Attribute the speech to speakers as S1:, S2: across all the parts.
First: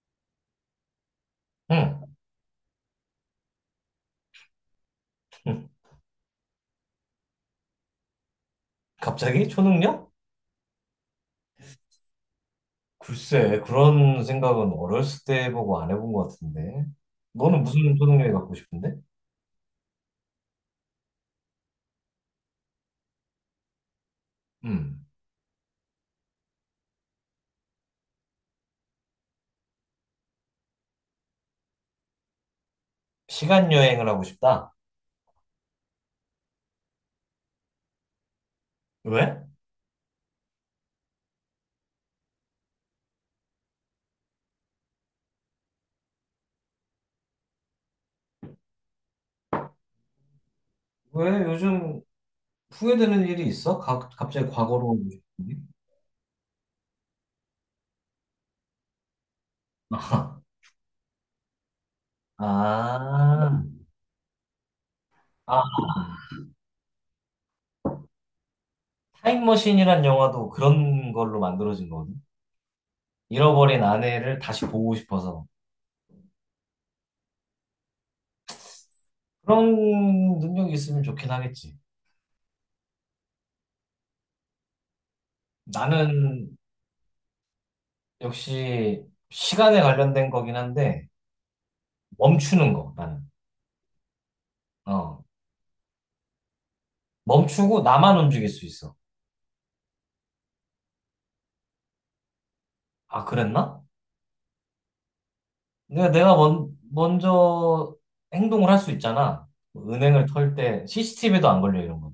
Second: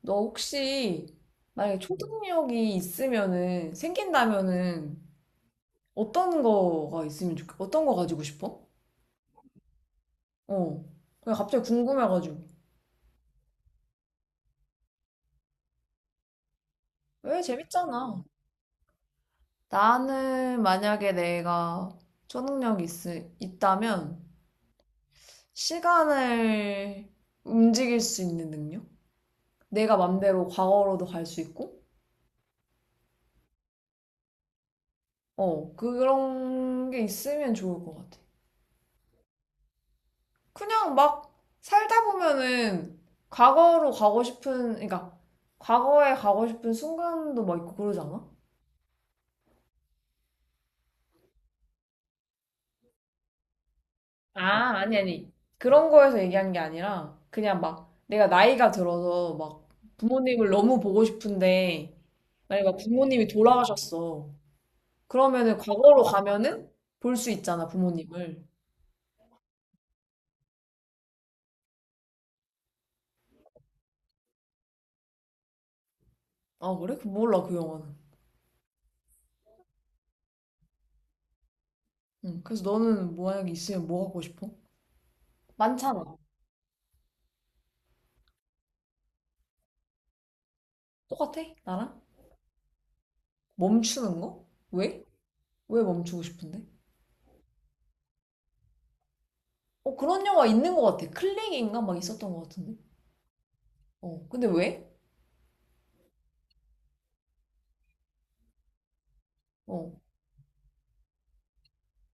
S1: 너 혹시 만약에
S2: 응.
S1: 초능력이 있으면은 생긴다면은
S2: 응.
S1: 어떤 거가 어떤 거 가지고 싶어?
S2: 갑자기 초능력?
S1: 어. 그냥 갑자기 궁금해가지고.
S2: 글쎄, 그런 생각은 어렸을 때 해보고 안 해본 것 같은데.
S1: 왜
S2: 너는 무슨
S1: 재밌잖아.
S2: 초능력이 갖고 싶은데?
S1: 나는 만약에 내가 초능력이 있다면
S2: 음.
S1: 시간을 움직일 수 있는 능력? 내가 맘대로 과거로도 갈 수 있고?
S2: 시간 여행을 하고 싶다.
S1: 어. 그런 게 있으면 좋을 것 같아.
S2: 왜?
S1: 그냥 막 살다 보면은 그러니까 과거에 가고 싶은 순간도 막 있고 그러지 않아?
S2: 왜 요즘 후회되는 일이 있어? 갑자기
S1: 아,
S2: 과거로
S1: 아니,
S2: 오고
S1: 아니.
S2: 싶은데?
S1: 그런 거에서 얘기한 게 아니라 그냥 막 내가 나이가 들어서 막
S2: 아,
S1: 부모님을 너무 보고 싶은데 만약에 막 부모님이
S2: 아,
S1: 돌아가셨어. 그러면은
S2: 아,
S1: 과거로 가면은 볼 수 있잖아, 부모님을.
S2: 타임머신이란 영화도 그런 걸로 만들어진 거거든. 잃어버린 아내를 다시 보고 싶어서.
S1: 아, 그래? 그 몰라, 그 영화는.
S2: 그런 능력이 있으면 좋긴 하겠지.
S1: 응. 그래서 너는 만약에 있으면 뭐 하고 싶어? 많잖아.
S2: 나는 역시 시간에 관련된 거긴 한데
S1: 똑같아? 나랑?
S2: 멈추는 거 나는
S1: 멈추는 거? 왜?
S2: 어
S1: 왜 멈추고 싶은데?
S2: 멈추고 나만 움직일 수 있어.
S1: 어, 그런 영화 있는 것 같아. 클릭인가 막 있었던 것 같은데.
S2: 아, 그랬나?
S1: 어, 근데 왜?
S2: 내가 먼저 행동을 할 수 있잖아.
S1: 어.
S2: 뭐 은행을 털 때 CCTV도 안 걸려 이런 건,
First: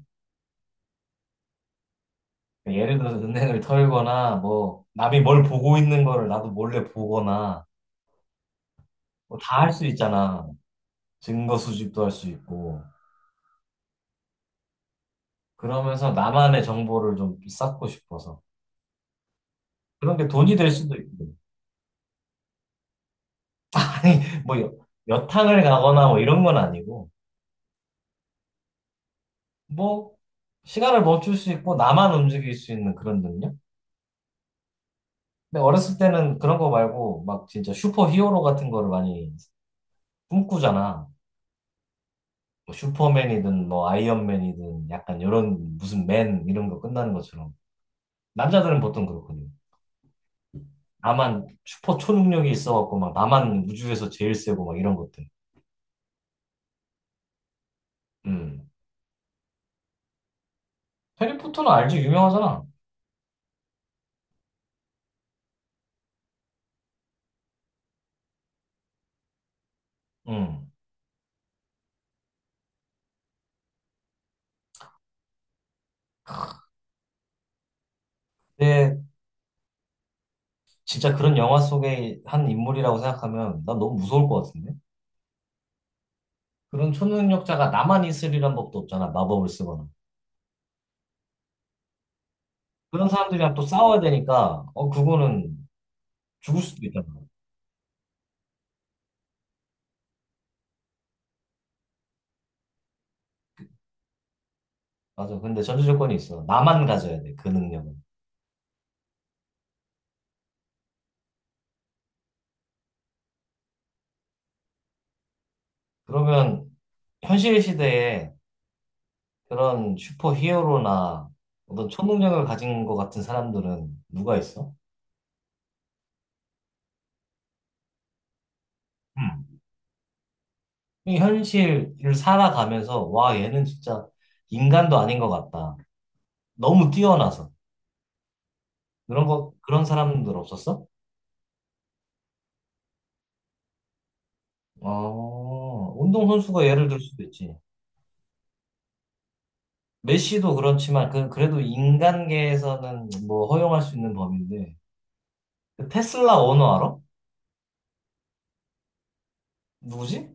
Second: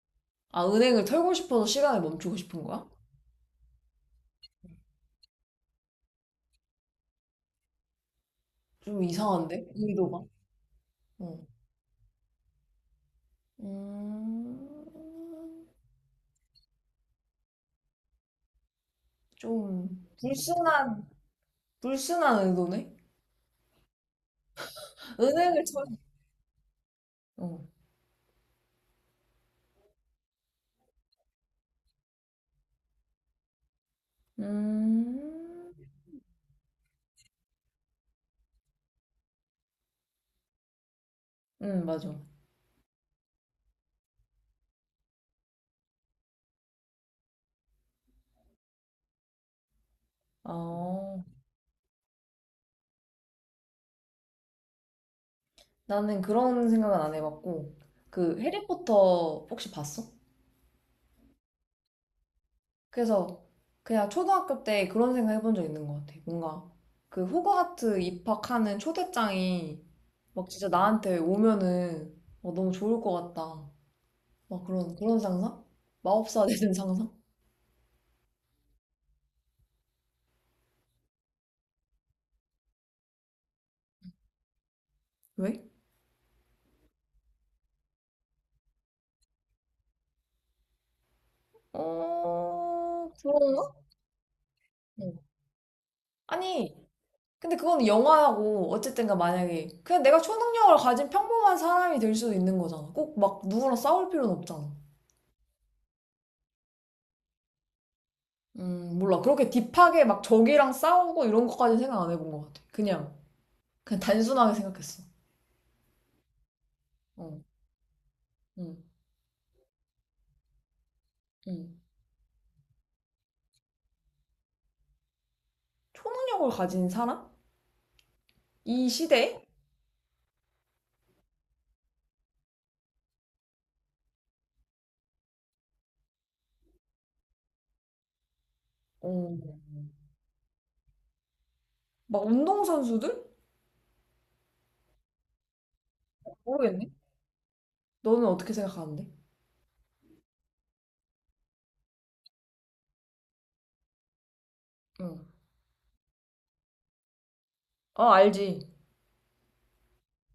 S1: 아, 은행을 털고 싶어서 시간을 멈추고 싶은
S2: 그러니까
S1: 거야?
S2: 예를 들어서 은행을 털거나 뭐 남이 뭘 보고 있는 거를 나도 몰래 보거나
S1: 좀
S2: 뭐 다
S1: 이상한데?
S2: 할 수
S1: 의도가.
S2: 있잖아.
S1: 어.
S2: 증거 수집도 할 수 있고
S1: 음,
S2: 그러면서 나만의 정보를 좀 쌓고 싶어서.
S1: 좀
S2: 그런 게 돈이 될 수도
S1: 불순한,
S2: 있고.
S1: 불순한 의도네?
S2: 아니, 뭐, 여탕을
S1: 은행을 털,
S2: 가거나 뭐 이런 건 아니고,
S1: 어.
S2: 뭐, 시간을 멈출 수 있고, 나만 움직일 수 있는 그런 능력?
S1: 음,
S2: 근데 어렸을 때는 그런 거 말고, 막 진짜 슈퍼 히어로 같은 거를 많이 꿈꾸잖아.
S1: 맞아.
S2: 뭐 슈퍼맨이든, 뭐, 아이언맨이든, 약간 이런 무슨 맨 이런 거 끝나는 것처럼. 남자들은 보통 그렇거든.
S1: 아,
S2: 나만 슈퍼 초능력이 있어갖고, 막 나만 우주에서 제일 세고, 막 이런 것들.
S1: 나는 그런 생각은 안 해봤고, 그
S2: 음.
S1: 해리포터 혹시 봤어?
S2: 해리포터는 알지? 유명하잖아.
S1: 그래서 그냥 초등학교 때 그런 생각 해본 적 있는 것 같아. 뭔가 그 호그와트 입학하는 초대장이 막 진짜
S2: 음.
S1: 나한테 오면은 막 너무 좋을 것 같다. 막 그런 상상? 마법사 되는 상상?
S2: 근데 진짜 그런 영화 속의 한 인물이라고 생각하면 난 너무 무서울 것 같은데?
S1: 왜?
S2: 그런 초능력자가 나만 있으리란 법도 없잖아, 마법을 쓰거나. 그런
S1: 어,
S2: 사람들이랑 또
S1: 그런가?
S2: 싸워야 되니까, 어,
S1: 응.
S2: 그거는 죽을
S1: 아니,
S2: 수도 있잖아.
S1: 근데 그건 영화하고 어쨌든가 만약에 그냥 내가 초능력을 가진 평범한 사람이 될 수도 있는 거잖아. 꼭 막 누구랑 싸울 필요는 없잖아.
S2: 맞아. 근데 전제 조건이 있어. 나만 가져야 돼, 그 능력은.
S1: 몰라. 그렇게 딥하게 막 적이랑 싸우고 이런 것까지 생각 안 해본 것 같아. 그냥. 그냥 단순하게 생각했어.
S2: 그러면
S1: 어,
S2: 현실 시대에
S1: 음,
S2: 그런 슈퍼 히어로나
S1: 음.
S2: 어떤 초능력을 가진 것 같은 사람들은 누가 있어?
S1: 초능력을 가진 사람? 이 시대에?
S2: 음. 이 현실을 살아가면서, 와, 얘는 진짜 인간도 아닌 것 같다. 너무 뛰어나서. 그런
S1: 어,
S2: 거, 그런 사람들 없었어?
S1: 막 운동선수들?
S2: 어, 운동선수가 예를
S1: 모르겠네.
S2: 들 수도 있지.
S1: 너는 어떻게 생각하는데?
S2: 메시도 그렇지만, 그, 그래도 인간계에서는 뭐 허용할 수 있는 범위인데.
S1: 응.
S2: 그 테슬라 오너 알아?
S1: 어, 아, 알지.
S2: 누구지?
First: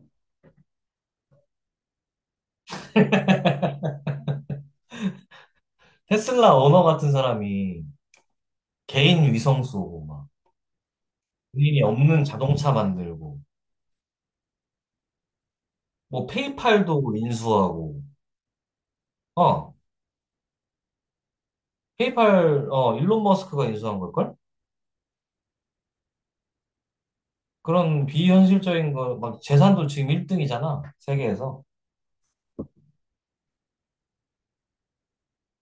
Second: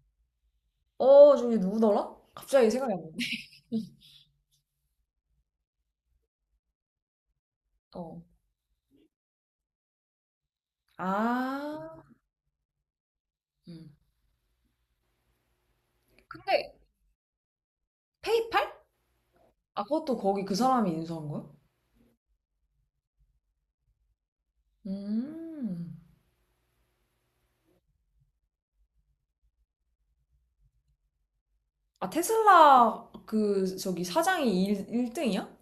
S1: 어, 저기 누구더라? 갑자기 생각이 안 나네.
S2: 테슬라 오너 같은 사람이
S1: 어,
S2: 개인 위성 쏘고, 막, 본인이
S1: 아,
S2: 없는 자동차 만들고,
S1: 음,
S2: 뭐,
S1: 근데
S2: 페이팔도 인수하고,
S1: 페이팔?
S2: 어,
S1: 아, 그것도 거기 그 사람이 인수한 거야?
S2: 페이팔, 어, 일론 머스크가 인수한 걸걸?
S1: 음,
S2: 그런 비현실적인 거, 막, 재산도 지금 1등이잖아, 세계에서.
S1: 아, 테슬라 그 저기 사장이 1, 일등이야.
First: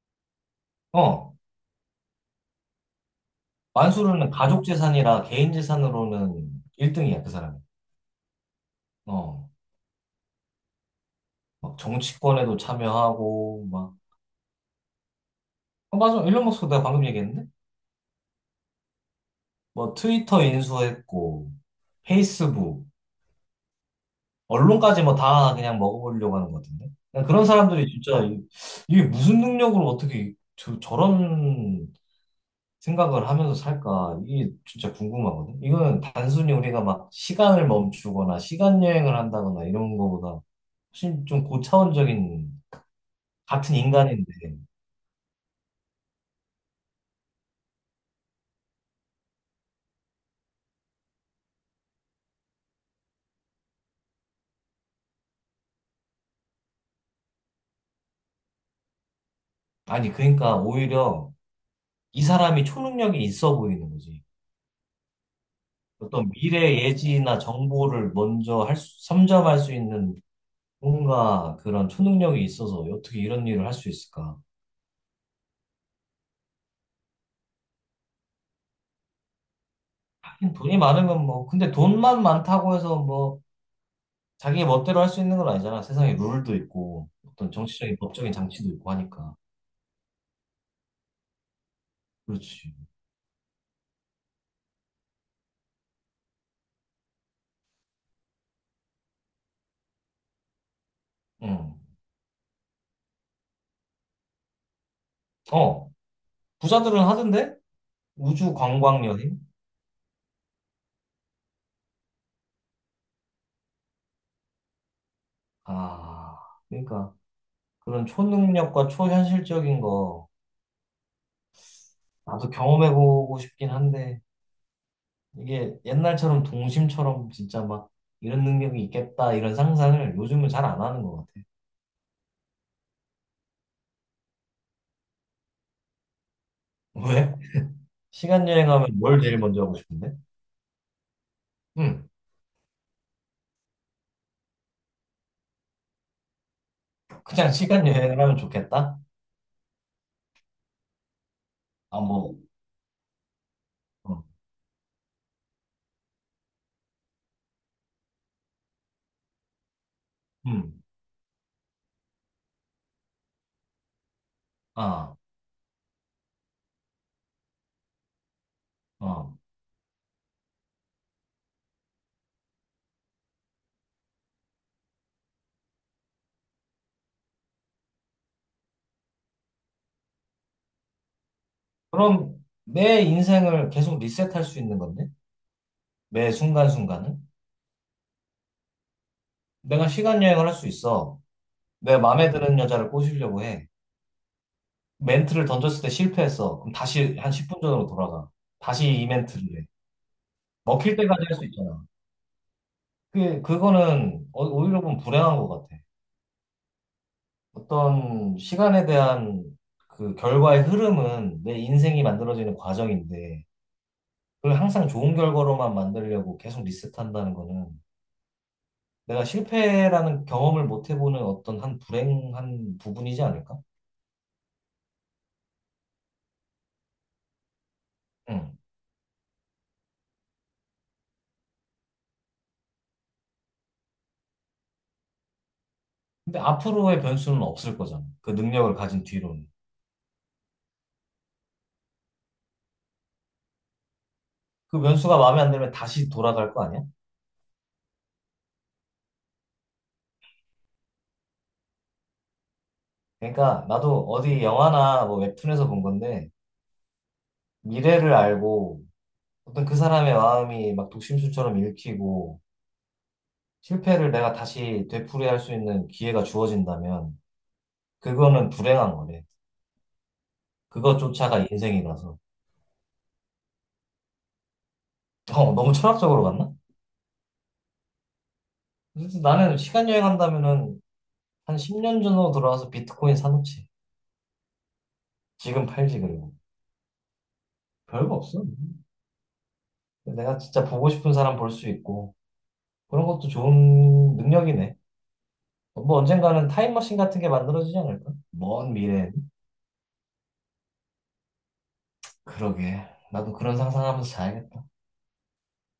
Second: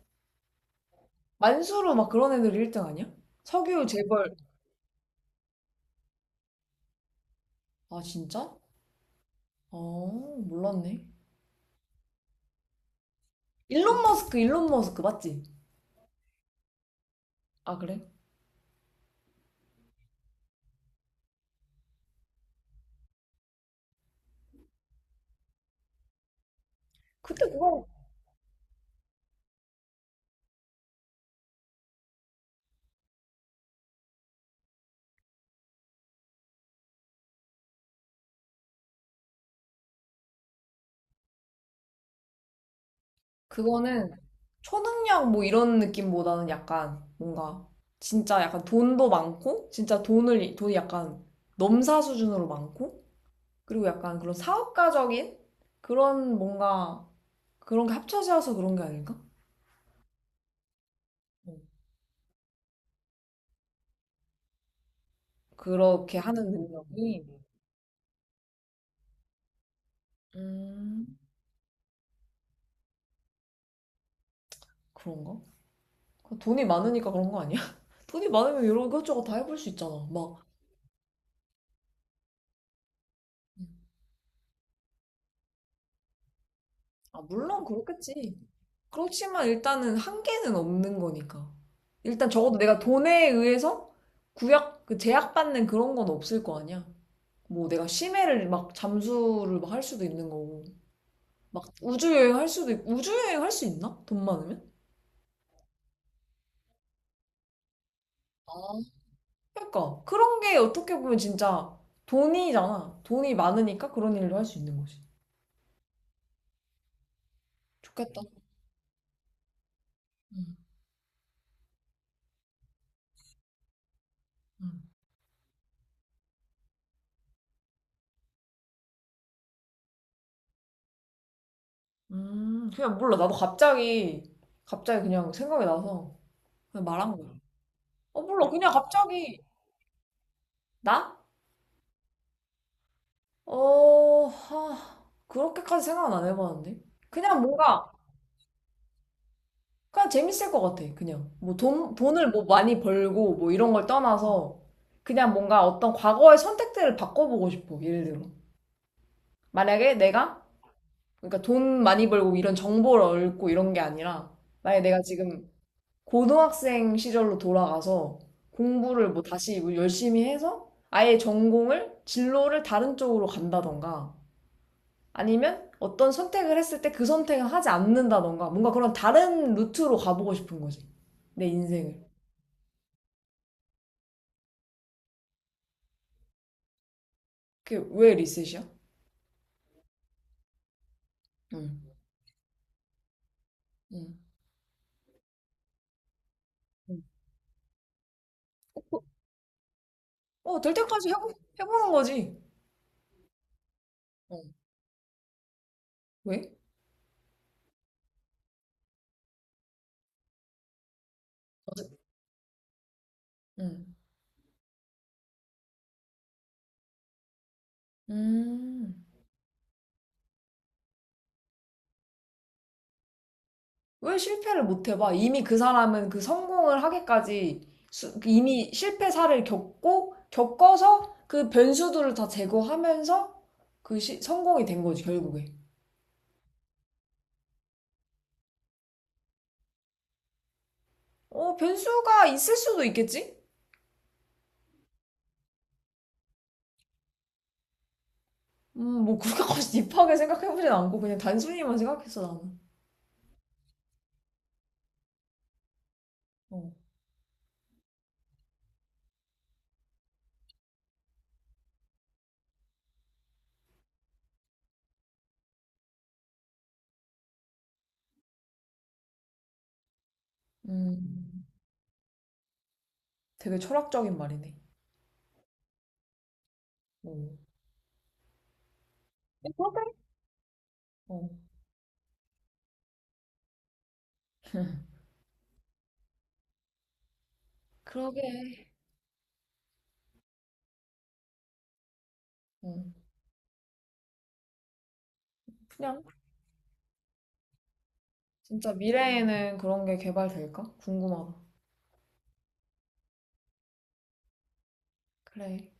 S2: 어.
S1: 만수르 막 그런 애들 1등 아니야? 석유
S2: 만수르는
S1: 재벌.
S2: 가족 재산이라 개인 재산으로는 1등이야, 그 사람이.
S1: 아, 진짜?
S2: 어,
S1: 어, 몰랐네.
S2: 막 정치권에도 참여하고, 막.
S1: 일론 머스크, 일론 머스크 맞지?
S2: 어, 맞아. 일론 머스크 내가 방금 얘기했는데?
S1: 아, 그래?
S2: 뭐 트위터 인수했고, 페이스북, 언론까지 뭐 다 그냥 먹어보려고 하는 것 같은데? 그냥 그런
S1: 그때 그거
S2: 사람들이 진짜 이게 무슨 능력으로 어떻게 저런 생각을 하면서 살까? 이게 진짜 궁금하거든? 이거는 단순히 우리가 막 시간을 멈추거나 시간 여행을 한다거나 이런 거보다 훨씬 좀 고차원적인 같은
S1: 그거는
S2: 인간인데.
S1: 초능력 뭐 이런 느낌보다는 약간 뭔가 진짜 약간 돈도 많고 진짜 돈을 돈이 약간 넘사 수준으로 많고 그리고 약간 그런 사업가적인 그런 뭔가 그런 게 합쳐져서 그런 게 아닐까?
S2: 아니, 그러니까 오히려
S1: 어,
S2: 이 사람이 초능력이 있어 보이는 거지.
S1: 그렇게
S2: 어떤
S1: 하는
S2: 미래
S1: 능력이
S2: 예지나 정보를 먼저 할 수, 선점할 수 있는
S1: 음,
S2: 뭔가 그런 초능력이 있어서 어떻게 이런 일을 할 수 있을까?
S1: 그런가? 돈이 많으니까 그런 거 아니야? 돈이 많으면 이런 것저것 다 해볼 수 있잖아. 막,
S2: 돈이 많으면 뭐, 근데 돈만 많다고 해서 뭐, 자기 멋대로 할 수 있는 건 아니잖아. 세상에 룰도 있고,
S1: 아,
S2: 어떤
S1: 물론
S2: 정치적인 법적인
S1: 그렇겠지.
S2: 장치도 있고 하니까.
S1: 그렇지만 일단은 한계는 없는 거니까. 일단 적어도
S2: 그렇지.
S1: 내가 돈에 의해서 구약, 그 제약받는 그런 건 없을 거 아니야. 뭐 내가 심해를 막 잠수를 막 할 수도 있는 거고. 막
S2: 응.
S1: 우주여행 할 수도 있고. 우주여행 할 수 있나? 돈 많으면?
S2: 어, 부자들은 하던데? 우주
S1: 아
S2: 관광 여행?
S1: 그러니까 그런 게 어떻게 보면 진짜 돈이잖아. 돈이 많으니까 그런 일도 할 수 있는 거지.
S2: 아, 그러니까. 그런
S1: 좋겠다.
S2: 초능력과 초현실적인 거
S1: 음,
S2: 나도 경험해보고 싶긴 한데
S1: 음.
S2: 이게 옛날처럼 동심처럼 진짜 막 이런 능력이 있겠다 이런 상상을 요즘은 잘 안 하는 것 같아.
S1: 그냥 몰라. 나도 갑자기 그냥 생각이 나서 그냥 말한
S2: 왜?
S1: 거야. 어
S2: 시간
S1: 몰라. 그냥
S2: 여행하면 뭘 제일
S1: 갑자기
S2: 먼저 하고 싶은데?
S1: 나?
S2: 응,
S1: 어, 그렇게까지 생각은 안 해봤는데. 그냥
S2: 그냥 시간
S1: 뭔가,
S2: 여행을 하면 좋겠다?
S1: 그냥 재밌을 것 같아. 그냥. 뭐
S2: 아,
S1: 돈을
S2: 뭐,
S1: 뭐 많이 벌고 뭐 이런 걸
S2: 어,
S1: 떠나서 그냥 뭔가 어떤 과거의 선택들을 바꿔보고 싶어. 예를 들어. 만약에 내가,
S2: 음,
S1: 그러니까 돈 많이 벌고 이런 정보를 얻고 이런 게 아니라, 만약에 내가
S2: 아,
S1: 지금 고등학생 시절로 돌아가서 공부를 뭐
S2: 어.
S1: 다시 뭐 열심히 해서 아예 진로를 다른 쪽으로 간다던가, 아니면 어떤 선택을 했을 때 그 선택을 하지 않는다던가 뭔가 그런 다른 루트로 가보고 싶은 거지. 내 인생을.
S2: 그럼 내 인생을 계속 리셋할 수 있는 건데? 매 순간순간은?
S1: 그게 왜 리셋이야?
S2: 내가 시간 여행을 할 수 있어.
S1: 응.
S2: 내 마음에 드는 여자를 꼬시려고 해.
S1: 응.
S2: 멘트를 던졌을 때 실패했어. 그럼 다시 한 10분 전으로 돌아가. 다시 이 멘트를 해.
S1: 어, 될
S2: 먹힐
S1: 때까지
S2: 때까지 할 수 있잖아.
S1: 해보는 거지.
S2: 그거는
S1: 어,
S2: 오히려 보면 불행한 것 같아.
S1: 왜?
S2: 어떤 시간에 대한 그 결과의 흐름은 내 인생이 만들어지는 과정인데,
S1: 응.
S2: 그걸 항상 좋은 결과로만 만들려고 계속 리셋한다는 거는
S1: 음.
S2: 내가 실패라는 경험을 못 해보는 어떤 한 불행한 부분이지 않을까?
S1: 왜 실패를 못 해봐? 이미 그 사람은 그 성공을 하기까지
S2: 응.
S1: 이미 실패 사를 겪고 겪어서 그 변수들을 다 제거하면서 그 성공이 된 거지, 결국에.
S2: 근데 앞으로의 변수는 없을 거잖아. 그 능력을 가진 뒤로는.
S1: 어, 변수가 있을 수도 있겠지?
S2: 그 변수가 마음에 안 들면 다시 돌아갈 거 아니야?
S1: 뭐 그렇게까지 딥하게 생각해보진 않고 그냥 단순히만 생각했어 나는.
S2: 그러니까 나도 어디 영화나 뭐 웹툰에서 본 건데
S1: 어.
S2: 미래를 알고 어떤 그 사람의 마음이 막 독심술처럼 읽히고 실패를 내가 다시 되풀이할 수 있는 기회가 주어진다면 그거는 불행한 거래.
S1: 음,
S2: 그것조차가 인생이라서.
S1: 되게 철학적인 말이네.
S2: 어, 너무 철학적으로 갔나?
S1: 어.
S2: 그래서
S1: 그
S2: 나는
S1: 러
S2: 시간
S1: 게
S2: 여행한다면은
S1: 어.
S2: 한 10년 전으로 돌아와서 비트코인 사놓지. 지금 팔지 그리고. 별거
S1: 그러게.
S2: 없어. 내가 진짜 보고 싶은 사람 볼 수 있고
S1: 어.
S2: 그런 것도 좋은 능력이네. 뭐
S1: 그냥
S2: 언젠가는 타임머신 같은 게 만들어지지 않을까?
S1: 진짜
S2: 먼 미래엔.
S1: 미래에는 그런 게 개발될까? 궁금하다.
S2: 그러게. 나도 그런 상상하면서 자야겠다.
S1: 그래.